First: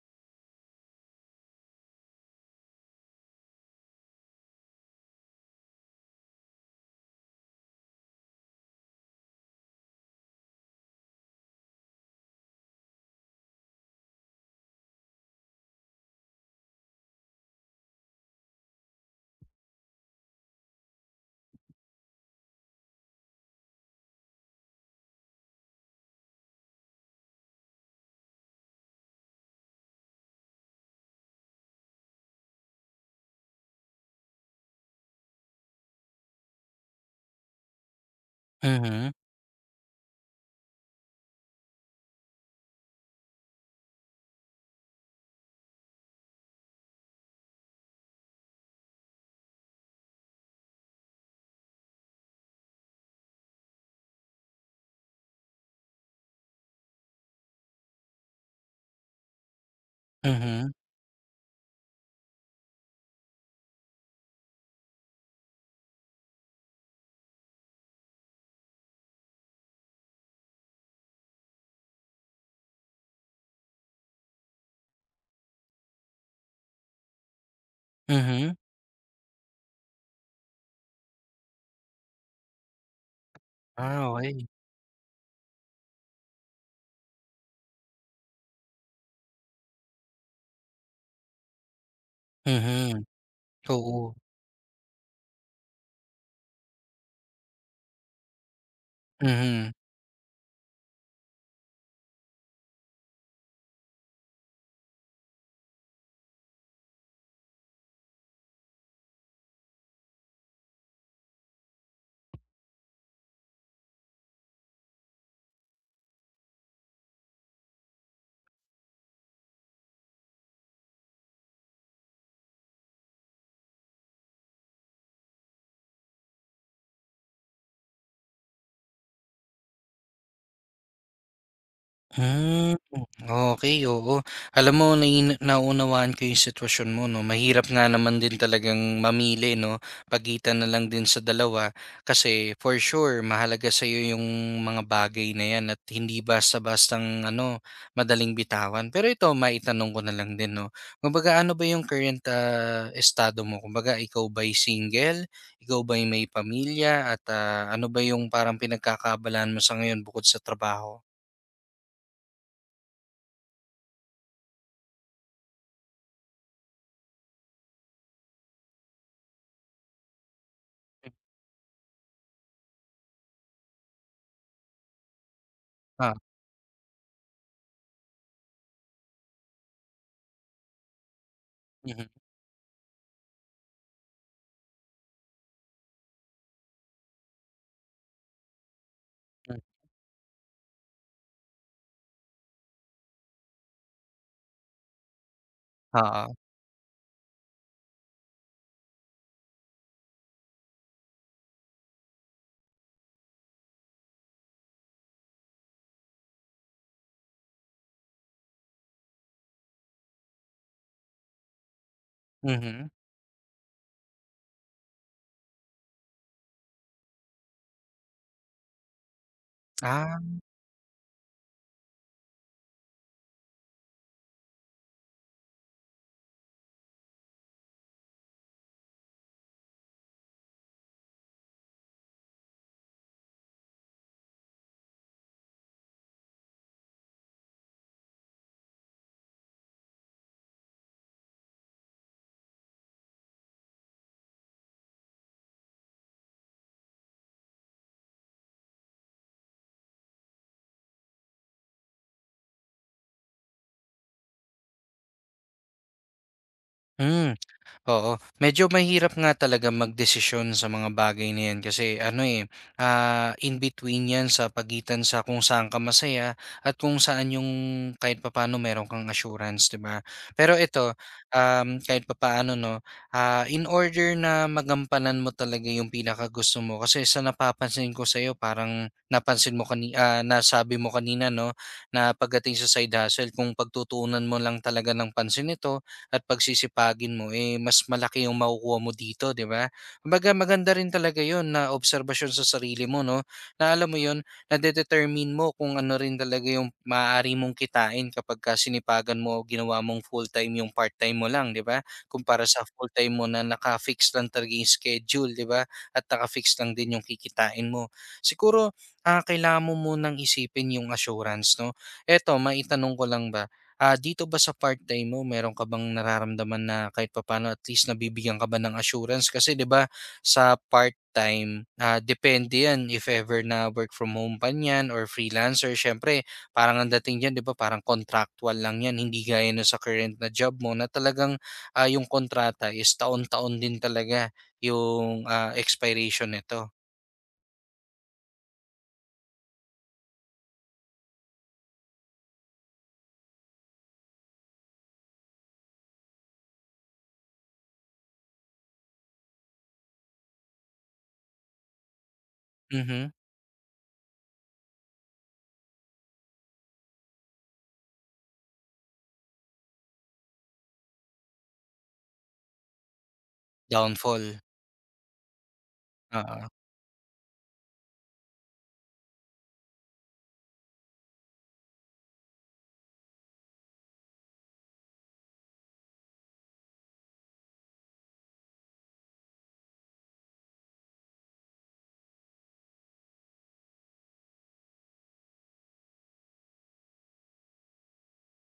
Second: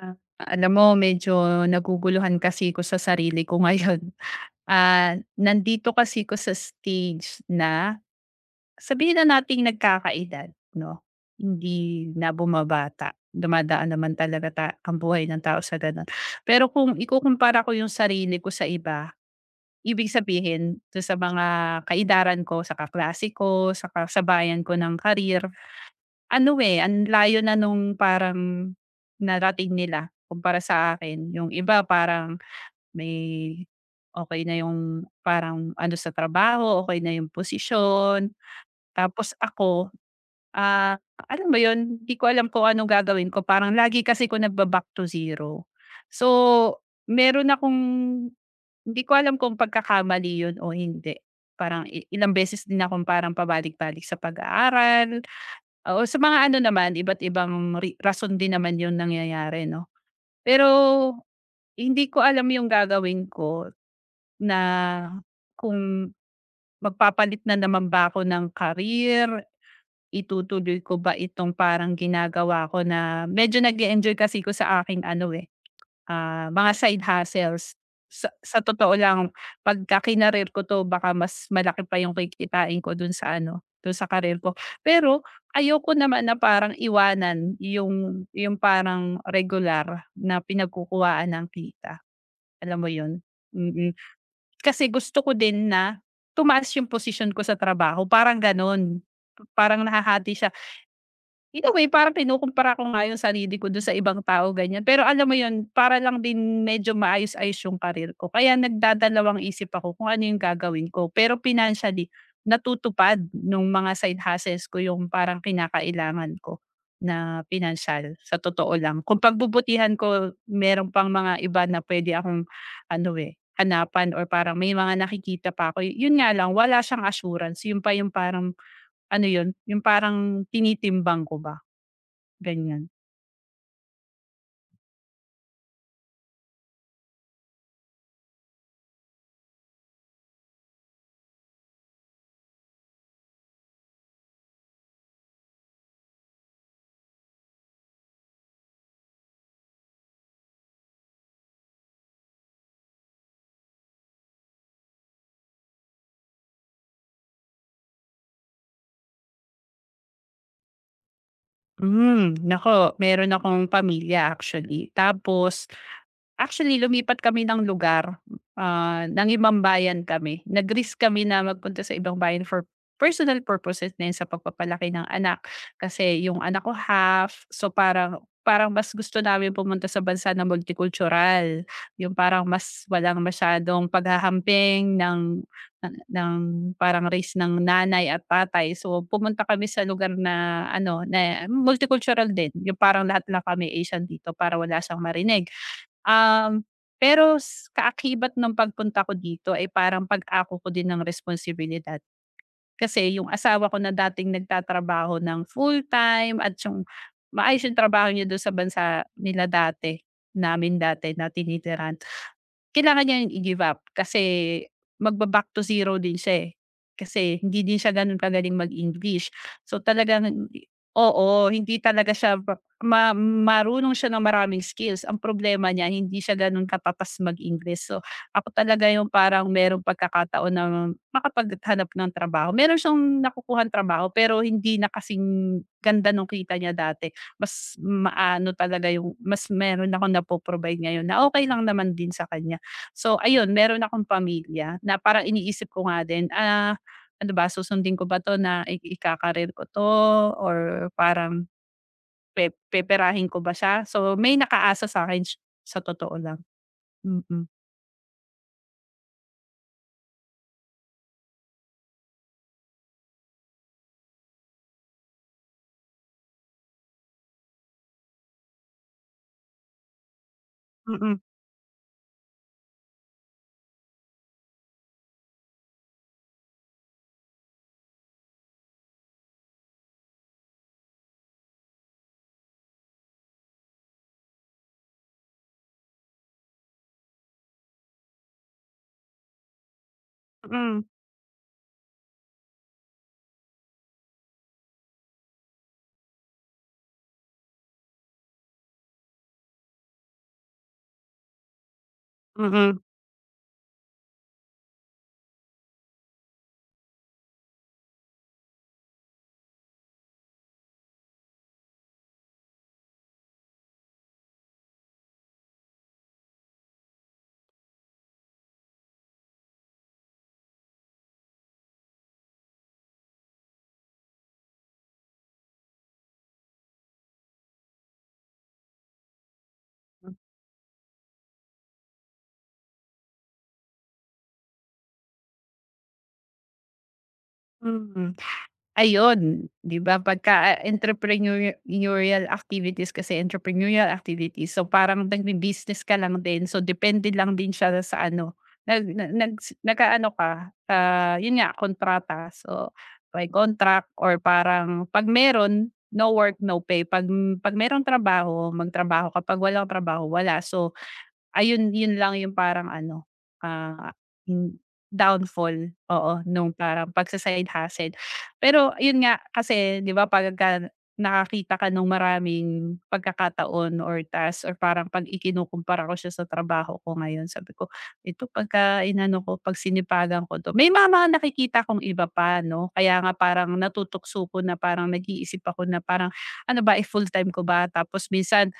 Ah, Alam mo medyo naguguluhan kasi ko sa sarili ko ngayon. Nandito kasi ko sa stage na sabihin na nating nagkakaedad 'no, hindi na bumabata. Dumadaan naman talaga ta ang buhay ng tao sa gano'n. Pero kung ikukumpara ko yung sarili ko sa iba, ibig sabihin dun sa mga kaidaran ko, sa kaklase ko, sa kasabayan ko ng karir. Ano, eh, ang layo na nung parang narating nila kumpara sa akin. Yung iba parang may okay na yung parang ano sa trabaho, okay na yung posisyon. Mhm, Tapos ako. Ah, Alam mo yun, hindi ko alam kung anong gagawin ko, parang lagi kasi ko nagba-back to zero. So, meron akong, hindi ko alam kung pagkakamali yun o hindi. Parang ilang beses din akong parang pabalik-balik sa pag-aaral, o sa mga ano naman, iba't ibang rason din naman yung nangyayari 'no. Pero mhm, hindi ko alam yung gagawin ko na kung magpapalit na naman ba ako ng career. Itutuloy ko ba itong parang ginagawa ko na medyo nag enjoy kasi ko sa aking ano, eh, mga side hustles. Sa mhm. sa totoo lang, pagka kinarir ko 'to baka mas malaki pa yung kikitain ko dun sa ano, dun sa Ah, career okey. ko. Pero ayoko naman na parang iwanan yung parang regular na pinagkukuhaan ng kita, alam mo Mhm. yun? Mm, mm. Oo. Kasi gusto ko din na tumaas yung position ko sa trabaho, parang ganun. Mhm. Parang nahahati siya. In a way parang kinukumpara ko nga yung sarili ko dun sa ibang tao ganyan, pero alam mo yun, para lang din medyo maayos-ayos yung career ko kaya nagdadalawang isip ako kung ano yung gagawin ko. Pero financially, natutupad nung mga side hustles ko yung parang kinakailangan ko na pinansiyal sa totoo lang. Kung pagbubutihan ko meron pang mga iba na pwede akong ano, eh, hanapan or parang may mga nakikita pa ako, yun nga lang wala siyang assurance, yun pa yung parang ano yun, yung parang tinitimbang ko ba. Hmm, Ganyan. okay, oo. Alam mo, naunawaan ko yung sitwasyon mo 'no, mahirap nga naman din talagang mamili 'no, pagitan na lang din sa dalawa. Kasi for sure mahalaga sa iyo yung mga bagay na yan at hindi basta-bastang ano, madaling bitawan. Pero ito, maitanong ko na lang din 'no, kumbaga ano ba yung current, estado mo? Kumbaga ikaw ba'y single? Ikaw ba'y may pamilya at, ano ba yung parang pinagkakaabalahan mo sa ngayon bukod sa trabaho? Hmm, naku meron akong pamilya actually. Tapos, actually, lumipat kami ng lugar, ah, ng ibang bayan kami. Nag-risk kami na magpunta sa ibang bayan for personal purposes na 'yun sa pagpapalaki ng anak. Ah, Kasi yung anak ko half, so parang parang mas gusto namin pumunta sa bansa na multicultural, mhm. yung parang mas walang masyadong paghahamping ng ng parang race ng nanay at tatay. So, pumunta Hmm, kami sa lugar na ano, na multicultural din, yung parang lahat lang kami Asian dito para wala siyang marinig. oo, Um, Pero s kaakibat ng pagpunta ko dito ay parang pag-ako ko din ng responsibilidad. Kasi yung asawa ko na dating nagtatrabaho ng full-time at yung maayos yung trabaho niya dun sa bansa nila dati, namin dati na tinitirahan. mhm. Kailangan niya yung i-give up kasi magba-back to zero din siya, eh. Kasi hindi din siya gano'n kagaling mag-English. So, Ah, talagang oo, hindi talaga siya pa marunong siya ng maraming skills. Ang problema niya hindi siya gano'n katatas mag English. So, ako talaga yung parang merong pagkakataon na makapaghanap ng trabaho. Meron siyang nakukuhang trabaho pero hindi na kasing ganda nung kita niya dati. Mas maano talaga yung mas meron akong napo-provide ngayon na okay lang naman din sa kanya. So ayun, meron akong pamilya na parang iniisip ko nga din, ah, ano ba susundin ko ba 'to na ikakarir ko 'to or parang peperahin ko ba siya? So may nakaasa sa'kin sa totoo lang, hmm, mm. oo. Medyo mahirap nga talaga magdesisyon sa mga bagay na 'yan kasi ano, eh, in between 'yan sa pagitan sa kung saan ka masaya at kung saan yung kahit papaano meron kang assurance, 'di ba? Pero ito, Mm, kahit papaano 'no, in order na magampanan mo talaga yung pinaka gusto mo kasi sa napapansin ko sa'yo parang napansin mo nasabi mo kanina 'no, na pagdating sa side hustle kung pagtutuunan mo lang talaga ng pansin ito at pagsisipagin mo, eh, mas malaki yung makukuha mo dito, di ba? Kumbaga, maganda mm, rin talaga yon na obserbasyon sa sarili mo, no? Na alam mo yon, na determine mo kung ano rin talaga yung maaari mong kitain kapag ka sinipagan mo, o ginawa mong full-time yung part-time mo lang, di ba? Kumpara sa mm, full-time mo na naka-fix lang talaga yung schedule, di ba? At naka-fix lang din yung kikitain mo. Siguro, kailangan mo munang isipin yung assurance, no? Eto, maitanong ko lang ba, dito ba sa part-time mo meron ka bang nararamdaman na kahit papaano at least nabibigyan ka ba ng assurance? Kasi 'di ba sa part-time, depende 'yan if ever na work from home pa niyan or freelancer, siyempre parang ang dating diyan 'di ba parang contractual lang 'yan, hindi gaya nun sa current na job mo na talagang yung kontrata is taon-taon din talaga yung expiration nito. mm. Ayun, 'di ba pagka, ah, activities, kasi entrepreneurial activities, so parang nagbi-business ka lang din, so depende lang din siya sa ano, nag na nags nag-aano ka, ah, yun nga, kontrata. So, Mhm. by contract or parang 'pag meron, no work, no pay, 'pag merong trabaho, magtrabaho ka, 'pag walang trabaho, wala. So, ayun, yun lang yung parang ano, ah, Downfall. hmm, downfall, oo, Oo. nung parang pagsa-side hustle. Pero yun nga, kasi 'di ba pagka nakakita ka nung maraming pagkakataon or task or parang 'pag ikinukumpara ko siya sa trabaho ko ngayon, sabi ko, "Ito pagka inano ko, 'pag sinipagan ko 'to," may mga nakikita akong iba pa 'no, kaya nga parang natutukso ko na parang nag-iisip ako na parang, "Ano ba, i-full-time ko ba?" Tapos minsan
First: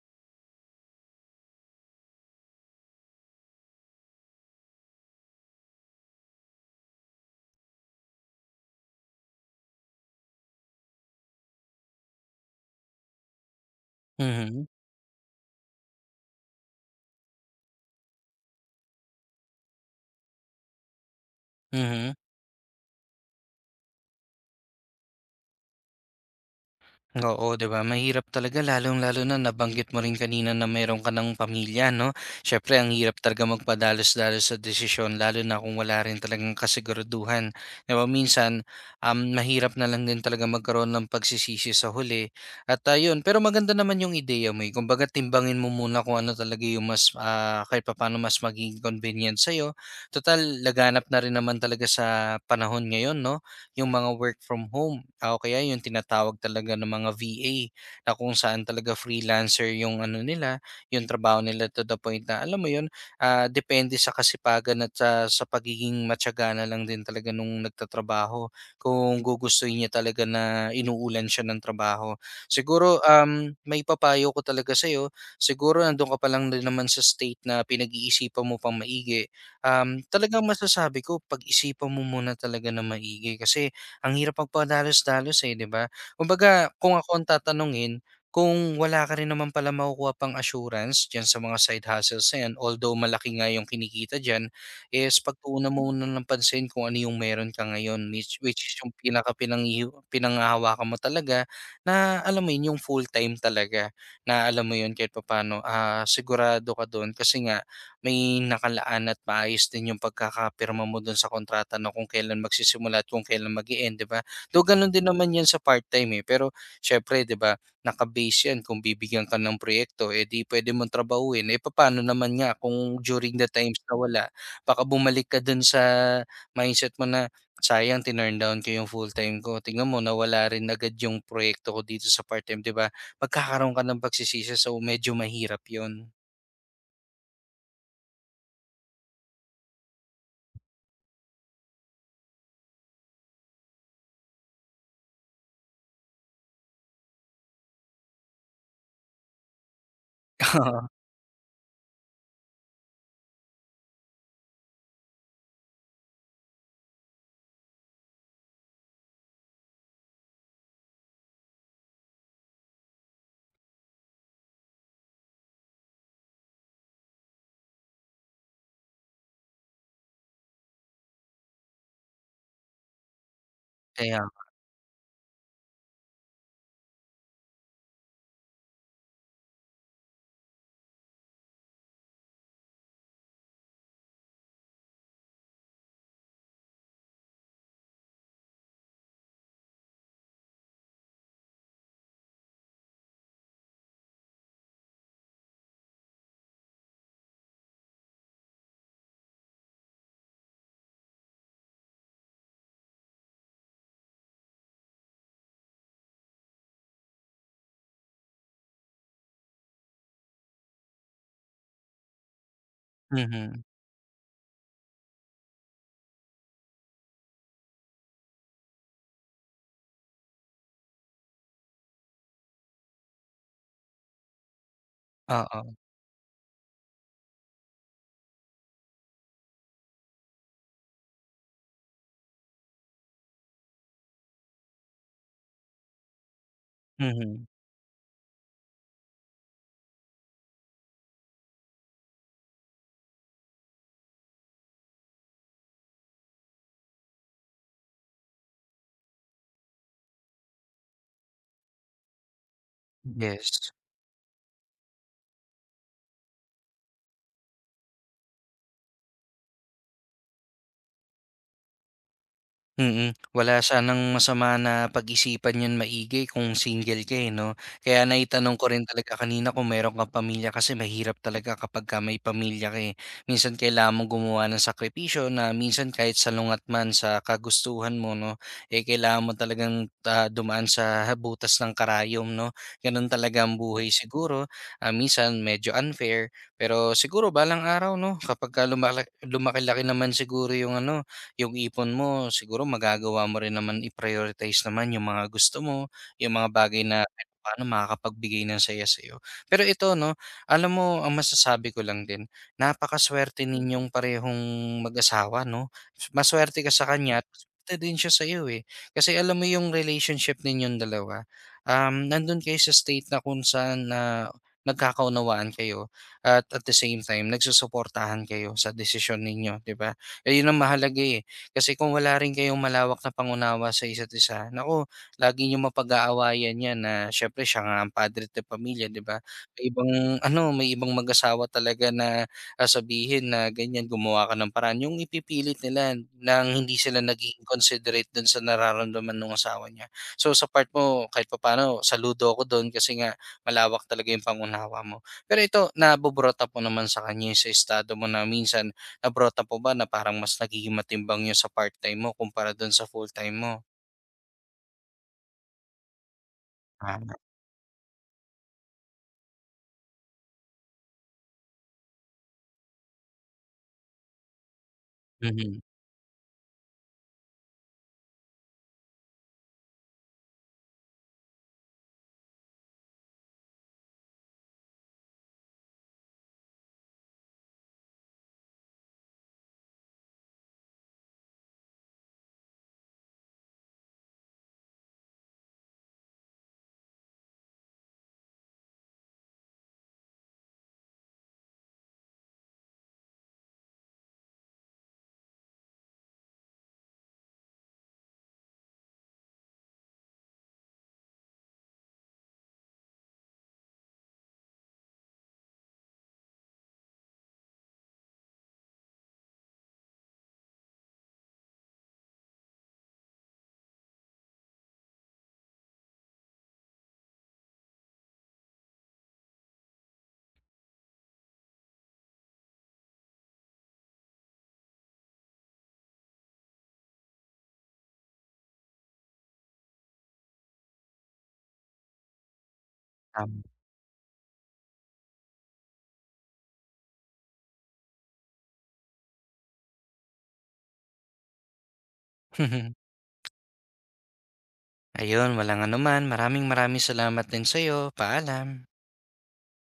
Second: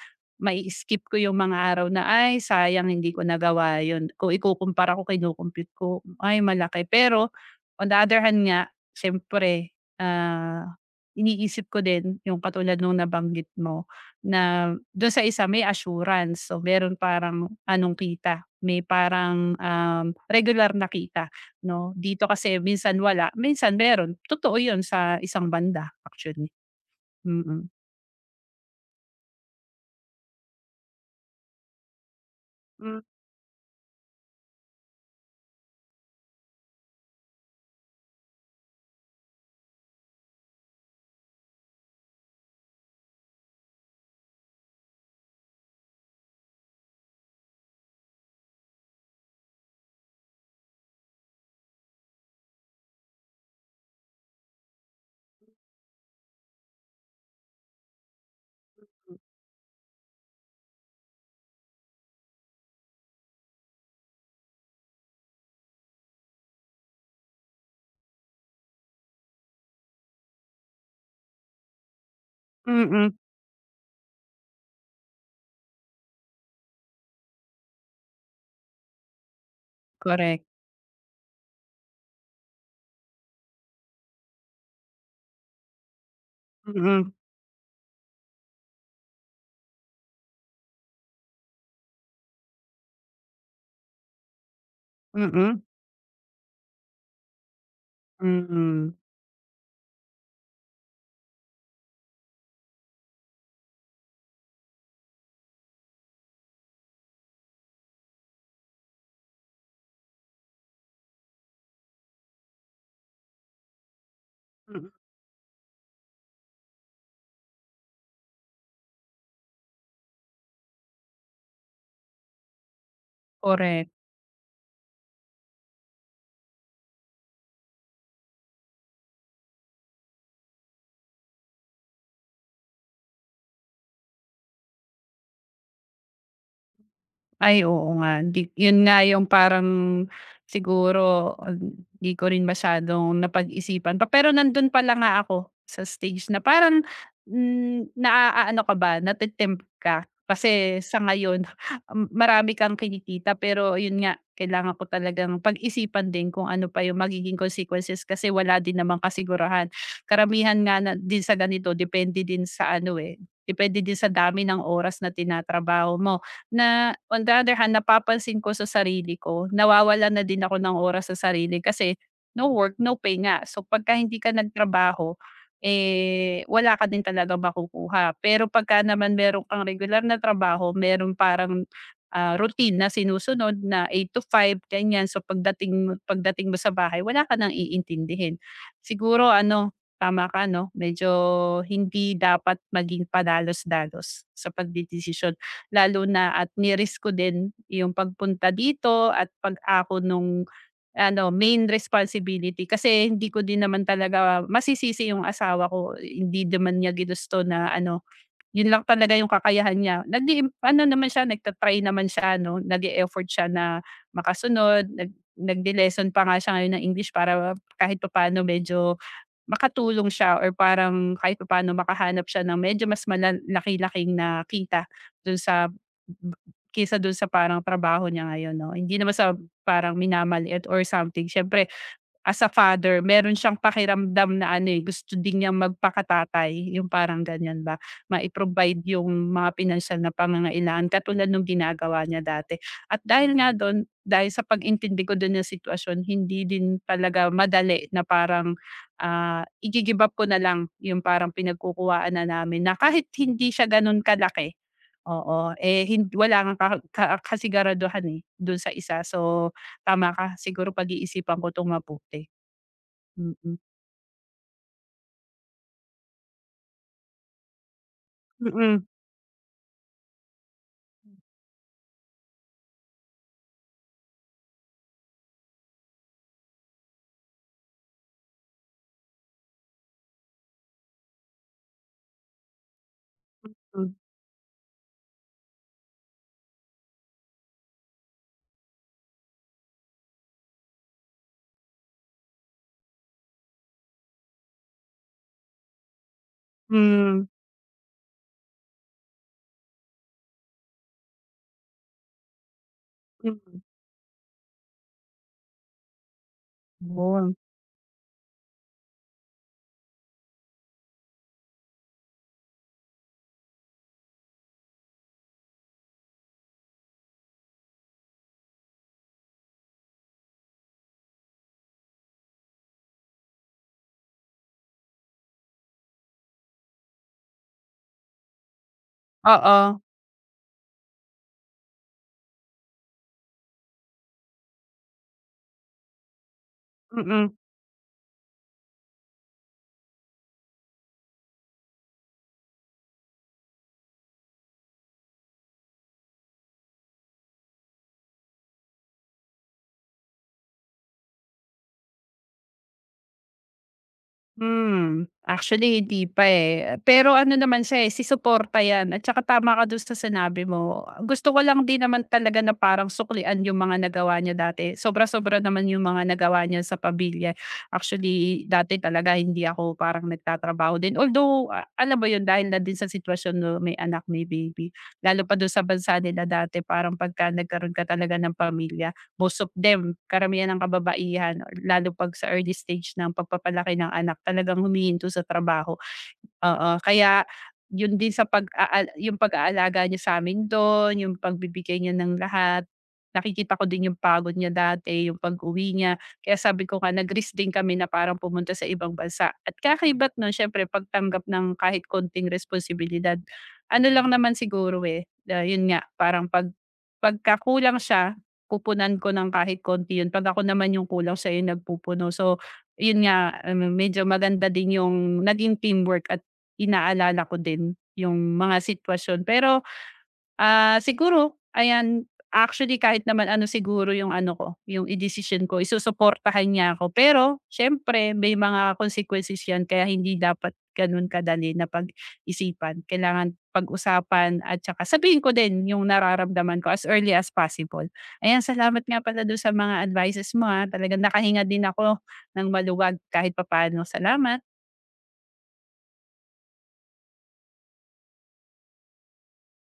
mai-skip ko yung mga araw na, "Ay sayang hindi ko nagawa yun." Kung ikukumpara ko, kino-compute ko, ay malaki. Pero on the other hand nga, siyempre, ah, iniisip ko din yung katulad nung nabanggit mo Mhm. na dun sa isa may assurance. So meron parang anong kita, may parang, regular na kita 'no. Mhm. Dito kasi minsan wala, minsan meron. Totoo yun sa isang banda actually. Oo, 'di Mm, ba? Mahirap talaga, lalong-lalo na nabanggit mo rin kanina na meron ka ng pamilya, no? Syempre ang mm, hirap talaga magpadalos-dalos sa desisyon lalo na kung wala rin talagang kasiguraduhan. 'Di ba? Minsan, mahirap na lang din talaga magkaroon ng pagsisisi sa huli. At ayun, pero maganda naman yung ideya mo, eh. Kumbaga, timbangin mo muna kung ano talaga yung mas, kahit papaano mas magiging convenient sa iyo. Total, laganap na rin naman talaga sa panahon ngayon, no? Yung mga work from home o kaya yung tinatawag talaga ng mga VA na kung saan talaga freelancer yung ano nila, yung trabaho nila, to the point na alam mo yun, depende sa kasipagan at sa pagiging matyaga na lang din talaga nung nagtatrabaho kung gugustuhin niya talaga na inuulan siya ng trabaho. Siguro, mm. May papayo ko talaga sa'yo, siguro nandun ka pa lang din naman sa state na pinag-iisipan mo pang maigi, talagang Correct. masasabi ko, pag-isipan mo muna talaga na maigi kasi ang hirap magpadalos-dalos, eh, 'di ba? Kumbaga kung ako Mm. ang tatanungin, kung wala ka rin naman pala makukuha pang assurance diyan sa mga side hustles na 'yan, although malaki nga yung kinikita diyan, is Mm, pagtuunan mo muna ng pansin kung ano yung meron ka ngayon, which is yung mm, pinaka pinang pinanghahawakan mo talaga, na alam mo yun, yung full-time talaga na alam mo yun, kahit papano, sigurado ka dun kasi nga may nakalaan at maayos din yung pagkakapirma mo dun sa kontrata na kung kailan magsisimula at kung kailan mag end, 'di ba? Though mm, ganun din naman yan sa part-time, eh, pero siyempre 'di ba, nakabase yan kung bibigyan ka ng proyekto, eh, di puwede mong trabahuhin. Eh, paano naman nga kung during the times korek. na wala, baka bumalik ka dun sa mindset mo na, "Sayang tinurn down ko yung full-time ko. Tingnan mo nawala rin agad yung proyekto ko dito sa part-time." 'Di ba? Magkakaroon ka ng pagsisisi, so medyo mahirap yun. Ay, oo nga. Di yun nga yung parang siguro di ko rin masyadong napag-isipan pa. Pero nandun pala nga ako sa stage na parang, hmm, naaano ka ba, nate ka. Kasi sa Oo, ngayon m- marami kang kinikita pero yun nga, kailangan ko talagang pag-isipan din kung ano pa yung magiging consequences kasi wala din namang kasigurahan. Karamihan nga na din sa ganito depende din sa ano, eh, depende din sa dami ng oras na tinatrabaho mo na on the other hand napapansin ko sa sarili ko, nawawalan na din ako ng oras sa sarili kasi no work, no pay nga. So pagka hindi ka kaya nagtrabaho, eh, wala ka din talagang makukuha. Pero pagka naman meron kang regular na trabaho, meron parang, ah, routine na sinusunod na 8 to 5 ganyan. So pagdating mo sa bahay wala ka nang iintindihin. Siguro ano, tama ka 'no, medyo hindi dapat maging padalos-dalos sa pagdedesisyon. Lalo na at ni-risk ko din yung pagpunta dito at pag-ako nung ano, main responsibility, kasi hindi ko din naman talaga masisisi yung asawa ko, hindi naman niya ginusto na ano, yun lang talaga yung kakayahan niya. Nag ano naman siya, nagtatry naman siya 'no, nag effort siya mhm, na makasunod, nag nagle-lesson pa nga siya ngayon ng English para kahit papaano medyo makatulong siya or parang kahit papaano makahanap siya ng medyo mas malaki na kita dun oo, sa B kaysa dun sa parang trabaho niya ngayon 'no. Hindi naman sa parang minamaliit or something, siyempre as a father meron siyang pakiramdam na ano, eh, gusto din niyang magpakatatay, yung parang mhm, ganyan ba, mai-provide yung mga pinansiyal na pangangailangan katulad nung ginagawa niya dati. At dahil nga dun, dahil sa pag-intindi ko dun ng sitwasyon, hindi din talaga madali na parang, ah, igi-give up ko na lang yung parang pinagkukuhaan na namin na kahit hindi siya yes. ganun kalaki. Oo, eh, hin wala ngang ka ka kasiguraduhan, eh, dun sa isa. So, tama ka siguro, pag-iisipan ko 'tong mabuti. Mm, Mm. wala sanang masama na pag-isipan yun maigi kung single ka, eh, 'no? Kaya naitanong ko Mm. rin talaga kanina kung meron kang pamilya kasi mahirap talaga kapagka may pamilya ka, eh. Minsan kailangan mong gumawa ng sakripisyo na minsan kahit salungat man sa kagustuhan mo, 'no, eh, kailangan mo talagang, dumaan sa butas ng karayom, 'no? Gano'n talaga ang Hmm. buhay siguro. Ah, minsan medyo unfair, pero siguro balang araw, 'no, kapagka lumaki-laki naman siguro yung ano, yung ipon mo, siguro magagawa mo rin naman i-prioritize naman yung mga gusto mo, yung mga bagay na Hmm. kahit papaano makakapagbigay ng saya sa'yo. Pero ito 'no, alam mo ang masasabi ko lang din, napakasuwerte Hmm. ninyong parehong mag-asawa 'no. Masuwerte ka sa kanya at Yun. masuwerte din siya sa'yo, eh. Kasi alam mo yung relationship ninyong dalawa, nandun kayo sa state na kung saan na nagkakaunawaan kayo at the same time nagsusuportahan kayo sa desisyon ninyo, 'di ba? Ayun ang mahalaga, eh. Kasi kung wala rin kayong malawak na pangunawa sa isa't isa, naku, lagi niyong mapag-aawayan yan, na syempre, siya nga ang padre de pamilya, 'di ba? May Oo. ibang ano, may ibang mag-asawa talaga na sabihin na ganyan, gumawa ka ng paraan. Yung ipipilit nila nang hindi sila Mm. nagiging considerate dun sa nararamdaman ng asawa niya. So sa part mo, kahit papaano, saludo ako doon kasi nga malawak talaga yung pangunawa mo. Pero ito, nabuburot up mo naman sa kanya yung sa estado mo na minsan abroad na po ba na parang mas nagiging matimbang yung sa part-time mo kumpara dun sa full-time mo. Hmm, actually hindi pa, eh. Pero Tama. ano naman siya, eh, si suporta 'yan at saka tama ka do'n sa sinabi mo. Gusto ko lang din naman talaga na parang suklian yung mga nagawa niya dati. Sobra-sobra Mhm, naman yung mga nagawa niya sa pamilya. Actually, dati talaga hindi ako parang nagtatrabaho din. Although, alam mo 'yun, dahil na din sa sitwasyon na may anak, may baby. Lalo pa do'n sa bansa nila dati, parang pagka nagkaroon ka talaga ng pamilya most of them, karamihan ng kababaihan, or lalo 'pag sa early stage ng pagpapalaki ng anak talagang humihinto sa trabaho. Oo, kaya yun din sa yung pag-aalaga niya sa'min dun, yung pagbibigay niya ng lahat. Nakikita ko din yung pagod niya dati, yung pag-uwi niya. Kaya sabi ko nga nag-risk din kami na parang pumunta sa ibang bansa at kakaib't nun siyempre pagtanggap ng kahit konting responsibilidad. Ano lang naman siguro, eh, na yun nga parang pagka kulang siya, pupunan ko ng kahit konti yun, 'pag ako naman yung kulang siya yung nagpupuno. So, yun nga, ano medyo maganda din yung naging teamwork at inaalala ko din yung mga sitwasyon. Pero, ah, siguro ayan, actually kahit naman ano siguro yung ano ko, yung decision ko isusuportahan niya ako. Pero siyempre may mga consequences yan kaya hindi dapat gano'n kadali na pag-isipan. Kailangan tama. pag-usapan at saka sabihin ko din yung nararamdaman ko as early as possible. Ayan, salamat nga pala do'n sa mga advices mo, ah, talagang nakahinga din ako ng maluwag kahit papaano. Salamat. Ayun, walang anuman. Maraming maraming salamat din sa'yo. Paalam.